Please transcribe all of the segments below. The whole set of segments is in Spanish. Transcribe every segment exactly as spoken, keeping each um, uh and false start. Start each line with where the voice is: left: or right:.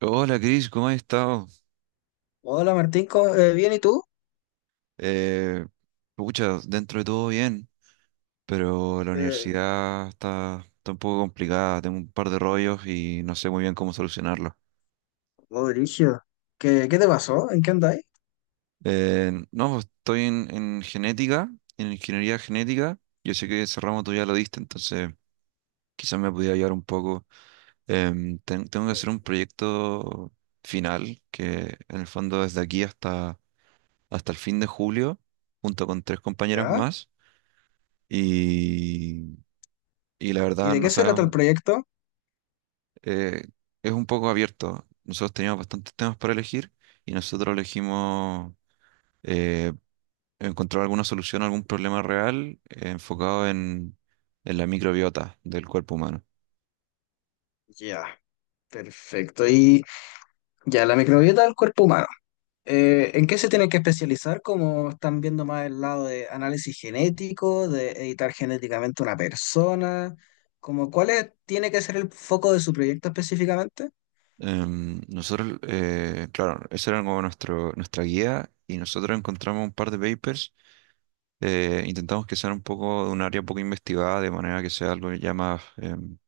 right: Hola Cris, ¿cómo has estado?
left: Hola Martín, ¿cómo- eh, ¿bien y tú?
right: Eh, Pucha, dentro de todo bien, pero la
left: Eh,
right: universidad está, está un poco complicada, tengo un par de rollos y no sé muy bien cómo solucionarlos.
left: oh, brígido. ¿Qué, qué te pasó? ¿En qué andáis?
right: Eh, no, pues, estoy en, en genética, en ingeniería genética, yo sé que ese ramo tú ya lo diste, entonces quizás me pudiera ayudar un poco. Em, ten- tengo que hacer
left: Eh,
right: un proyecto final, que en el fondo desde aquí hasta, hasta el fin de julio, junto con tres compañeras
left: ya.
right: más. Y y la
left: ¿Y
right: verdad
left: de
right: no
left: qué se trata el
right: sabemos,
left: proyecto?
right: eh, es un poco abierto. Nosotros teníamos bastantes temas para elegir y nosotros elegimos eh, encontrar alguna solución a algún problema real, eh, enfocado en, en la microbiota del cuerpo humano.
left: Ya, perfecto. Y ya, la microbiota del cuerpo humano. Eh, ¿en qué se tiene que especializar? ¿Como están viendo más el lado de análisis genético, de editar genéticamente una persona? Como, ¿cuál es- tiene que ser el foco de su proyecto específicamente?
right: Em, nosotros, eh, claro, esa era como nuestro, nuestra guía y nosotros encontramos un par de papers. Eh, intentamos que sean un poco de un área poco investigada, de manera que sea algo ya más em,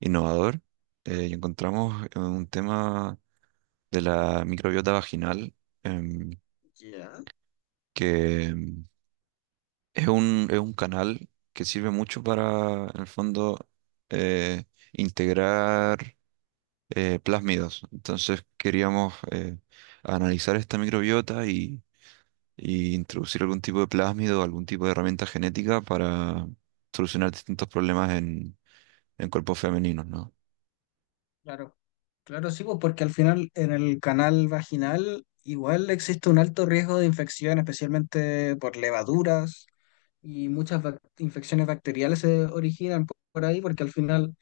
right: innovador. Eh, y encontramos eh, un tema de la microbiota vaginal, em,
left: Ya.
right: que em, es un, es un canal que sirve mucho para, en el fondo, eh, integrar eh, plásmidos. Entonces queríamos eh, analizar esta microbiota y, y introducir algún tipo de plásmido, algún tipo de herramienta genética para solucionar distintos problemas en, en cuerpos femeninos, ¿no?
left: Claro, claro, sí, pues, porque al final en el canal vaginal igual existe un alto riesgo de infección, especialmente por levaduras y muchas bac- infecciones bacteriales se originan po- por ahí, porque al final,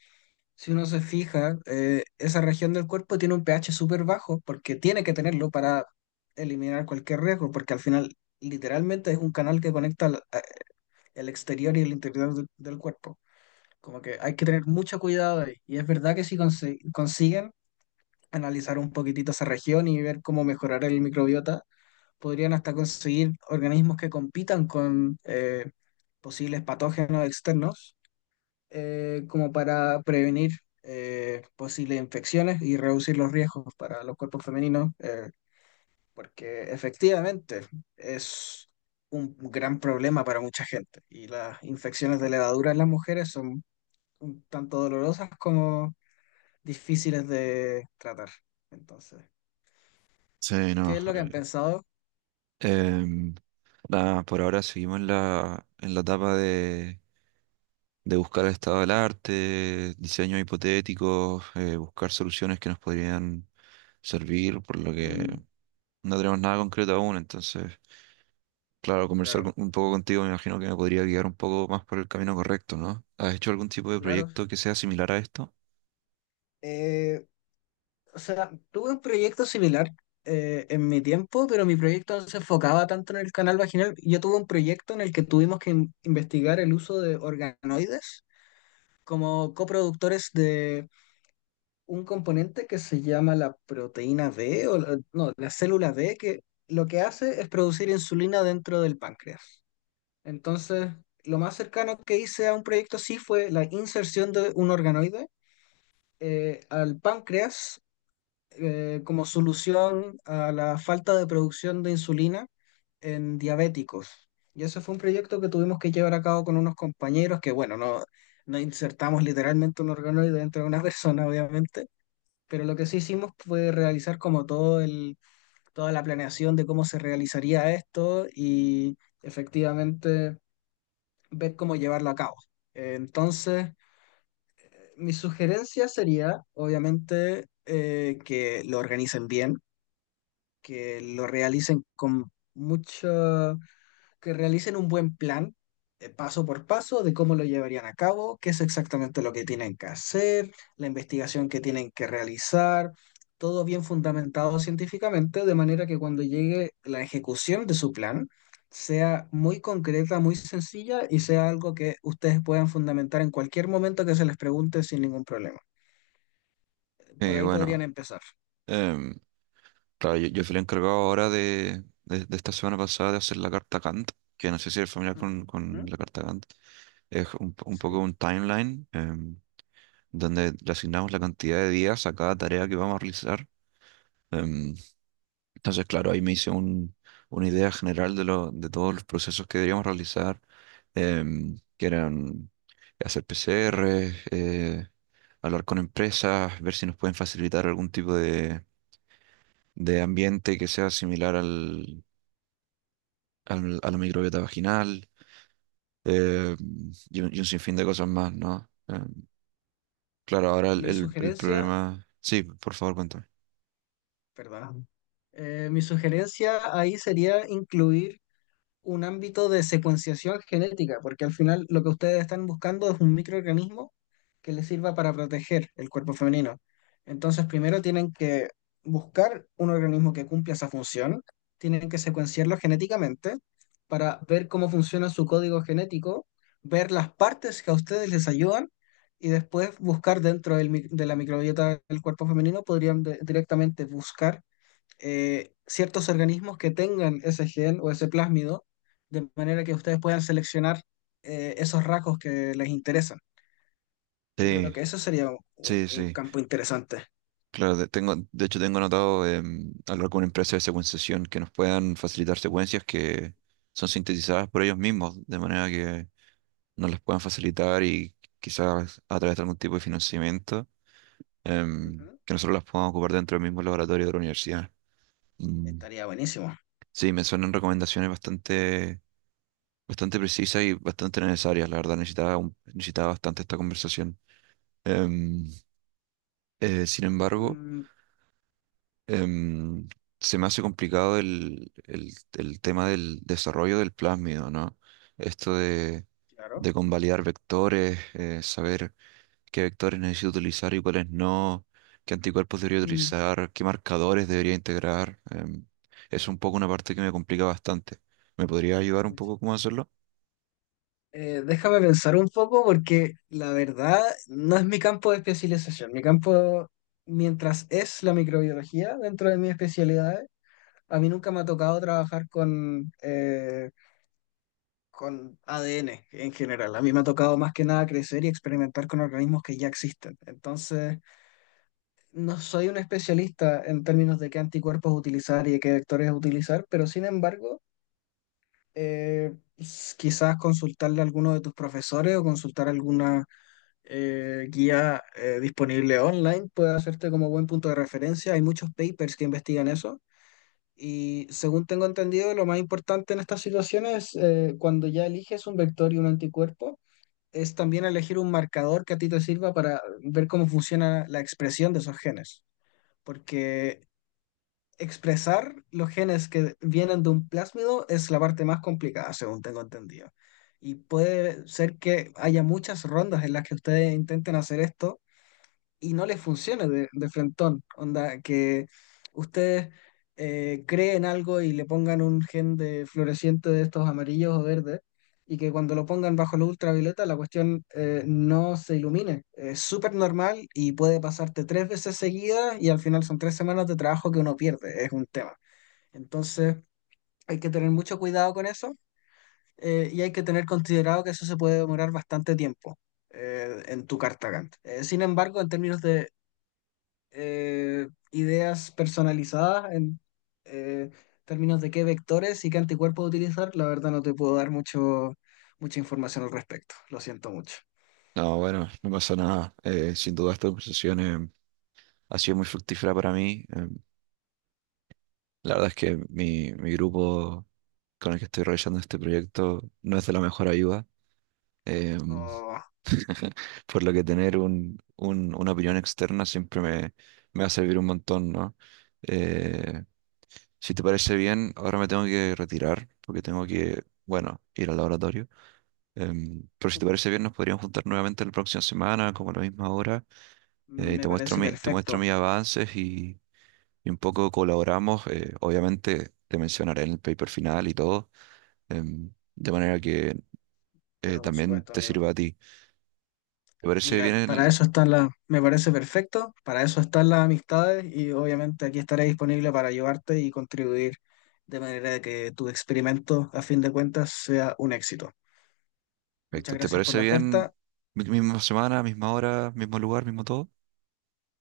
left: si uno se fija, eh, esa región del cuerpo tiene un pH súper bajo, porque tiene que tenerlo para eliminar cualquier riesgo, porque al final literalmente es un canal que conecta al- a- el exterior y el interior del del cuerpo. Como que hay que tener mucho cuidado ahí. Y es verdad que si consiguen analizar un poquitito esa región y ver cómo mejorar el microbiota. Podrían hasta conseguir organismos que compitan con eh, posibles patógenos externos, eh, como para prevenir eh, posibles infecciones y reducir los riesgos para los cuerpos femeninos, eh, porque efectivamente es un gran problema para mucha gente y las infecciones de levadura en las mujeres son un tanto dolorosas como difíciles de tratar. Entonces,
right: Sí,
left: ¿qué
right: no.
left: es lo que han
right: eh,
left: pensado?
right: em, Nada, por ahora seguimos en la, en la etapa de de buscar el estado del arte, diseños hipotéticos, eh, buscar soluciones que nos podrían servir, por lo que
left: Mm.
right: no tenemos nada concreto aún, entonces, claro, conversar con-
left: Claro,
right: un poco contigo me imagino que me podría guiar un poco más por el camino correcto, ¿no? ¿Has hecho algún tipo de
left: claro.
right: proyecto que sea similar a esto?
left: Eh, o sea, tuve un proyecto similar eh, en mi tiempo, pero mi proyecto no se enfocaba tanto en el canal vaginal. Yo tuve un proyecto en el que tuvimos que in- investigar el uso de organoides como coproductores de un componente que se llama la proteína B, o la- no, la célula B, que lo que hace es producir insulina dentro del páncreas. Entonces, lo más cercano que hice a un proyecto así fue la inserción de un organoide eh, al páncreas eh, como solución a la falta de producción de insulina en diabéticos. Y ese fue un proyecto que tuvimos que llevar a cabo con unos compañeros que, bueno, no, no insertamos literalmente un organoide dentro de una persona, obviamente, pero lo que sí hicimos fue realizar como todo el, toda la planeación de cómo se realizaría esto y efectivamente ver cómo llevarlo a cabo. Eh, Entonces... Mi sugerencia sería, obviamente, eh, que lo organicen bien, que lo realicen con mucho, que realicen un buen plan, eh, paso por paso, de cómo lo llevarían a cabo, qué es exactamente lo que tienen que hacer, la investigación que tienen que realizar, todo bien fundamentado científicamente, de manera que cuando llegue la ejecución de su plan, sea muy concreta, muy sencilla y sea algo que ustedes puedan fundamentar en cualquier momento que se les pregunte sin ningún problema. Por
right: Eh,
left: ahí
right: bueno,
left: podrían empezar.
right: em, claro, yo, yo fui el encargado ahora de, de, de esta semana pasada de hacer la carta Gantt, que no sé si eres familiar con, con
left: Ujú,
right: la carta Gantt, es un, po- un poco
left: sí.
right: un timeline. Donde le asignamos la cantidad de días a cada tarea que vamos a realizar. Em, Entonces, claro, ahí me hice un- una idea general de, lo- de todos los procesos que deberíamos realizar, em, que eran hacer P C R, eh, hablar con empresas, ver si nos pueden facilitar algún tipo de, de ambiente que sea similar al, al- a la microbiota vaginal, eh, y, un, y un sinfín de cosas más, ¿no? Em, claro, ahora el,
left: Mi
right: el- el
left: sugerencia,
right: problema... Sí, por favor, cuéntame.
left: perdón. Eh, mi sugerencia ahí sería incluir un ámbito de secuenciación genética, porque al final lo que ustedes están buscando es un microorganismo que les sirva para proteger el cuerpo femenino. Entonces, primero tienen que buscar un organismo que cumpla esa función, tienen que secuenciarlo genéticamente para ver cómo funciona su código genético, ver las partes que a ustedes les ayudan y después buscar dentro del mi- de la microbiota del cuerpo femenino, podrían de- directamente buscar eh, ciertos organismos que tengan ese gen o ese plásmido, de manera que ustedes puedan seleccionar eh, esos rasgos que les interesan. Yo
right: Sí,
left: creo que eso sería un,
right: sí,
left: un
right: sí.
left: campo interesante.
right: Claro, de- tengo, de hecho tengo anotado, em, hablar con una empresa de secuenciación que nos puedan facilitar secuencias que son sintetizadas por ellos mismos, de manera que nos las puedan facilitar y quizás a través de algún tipo de financiamiento, em,
left: Ujú.
right: que nosotros las podamos ocupar dentro del mismo laboratorio de la universidad. Mm,
left: Estaría buenísimo.
right: sí, me suenan recomendaciones bastante, bastante precisas y bastante necesarias. La verdad, necesitaba, un- necesitaba bastante esta conversación. Em, eh, Sin embargo...
left: Mm,
right: em, se me hace complicado el, el- el tema del desarrollo del plásmido, ¿no? Esto de,
left: claro.
right: de convalidar vectores, eh, saber qué vectores necesito utilizar y cuáles no, qué anticuerpos debería
left: Mm,
right: utilizar, qué marcadores debería integrar. Em, es un poco una parte que me complica bastante. ¿Me podría ayudar un
left: uy.
right: poco cómo hacerlo?
left: Eh, déjame pensar un poco porque la verdad no es mi campo de especialización. Mi campo, mientras es la microbiología dentro de mis especialidades, a mí nunca me ha tocado trabajar con eh, con A D N en general. A mí me ha tocado más que nada crecer y experimentar con organismos que ya existen. Entonces, no soy un especialista en términos de qué anticuerpos utilizar y de qué vectores utilizar, pero sin embargo, eh, s- quizás consultarle a alguno de tus profesores o consultar alguna eh, guía eh, disponible online puede hacerte como buen punto de referencia. Hay muchos papers que investigan eso. Y según tengo entendido, lo más importante en estas situaciones, eh, cuando ya eliges un vector y un anticuerpo, es también elegir un marcador que a ti te sirva para ver cómo funciona la expresión de esos genes. Porque expresar los genes que vienen de un plásmido es la parte más complicada, según tengo entendido. Y puede ser que haya muchas rondas en las que ustedes intenten hacer esto y no les funcione de, de frentón. Onda, que ustedes eh, creen algo y le pongan un gen de floreciente de estos amarillos o verdes, y que cuando lo pongan bajo la ultravioleta la cuestión eh, no se ilumine. Es súper normal y puede pasarte tres veces seguidas y al final son tres semanas de trabajo que uno pierde. Es un tema. Entonces, hay que tener mucho cuidado con eso. Eh, y hay que tener considerado que eso se puede demorar bastante tiempo eh, en tu carta Gantt. Eh, sin embargo, en términos de eh, ideas personalizadas en eh, términos de qué vectores y qué anticuerpos utilizar, la verdad no te puedo dar mucho, mucha información al respecto. Lo siento mucho.
right: No, bueno, no pasa nada. Eh, sin duda esta conversación, em, ha sido muy fructífera para mí. em, La verdad es que mi, mi grupo con el que estoy realizando este proyecto no es de la mejor ayuda. em,
left: No,
right: por lo que tener un, un- una opinión externa siempre me, me va a servir un montón, ¿no? Eh, si te parece bien, ahora me tengo que retirar porque tengo que, bueno, ir al laboratorio. Em, pero si te parece bien, nos podríamos juntar nuevamente la próxima semana, como a la misma hora. Eh, y te
left: me
right: muestro
left: parece
right: mi, te muestro
left: perfecto,
right: mis avances y un poco colaboramos, eh, obviamente te mencionaré en el paper final y todo, em, de manera que eh,
left: pero por
right: también
left: supuesto,
right: te
left: amigo.
right: sirva a ti. ¿Te parece bien
left: Mira, para
right: el...
left: eso están las, me parece perfecto, para eso están las amistades y obviamente aquí estaré disponible para ayudarte y contribuir de manera que tu experimento, a fin de cuentas, sea un éxito.
right: Perfecto,
left: Muchas
right: ¿te
left: gracias por
right: parece
left: la
right: bien?
left: oferta.
right: Mi- Misma semana, misma hora, mismo lugar, mismo todo.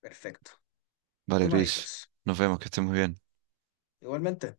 left: Perfecto.
right: Vale,
left: Tú me
right: Chris,
left: avisas.
right: nos vemos, que estés muy bien.
left: Igualmente.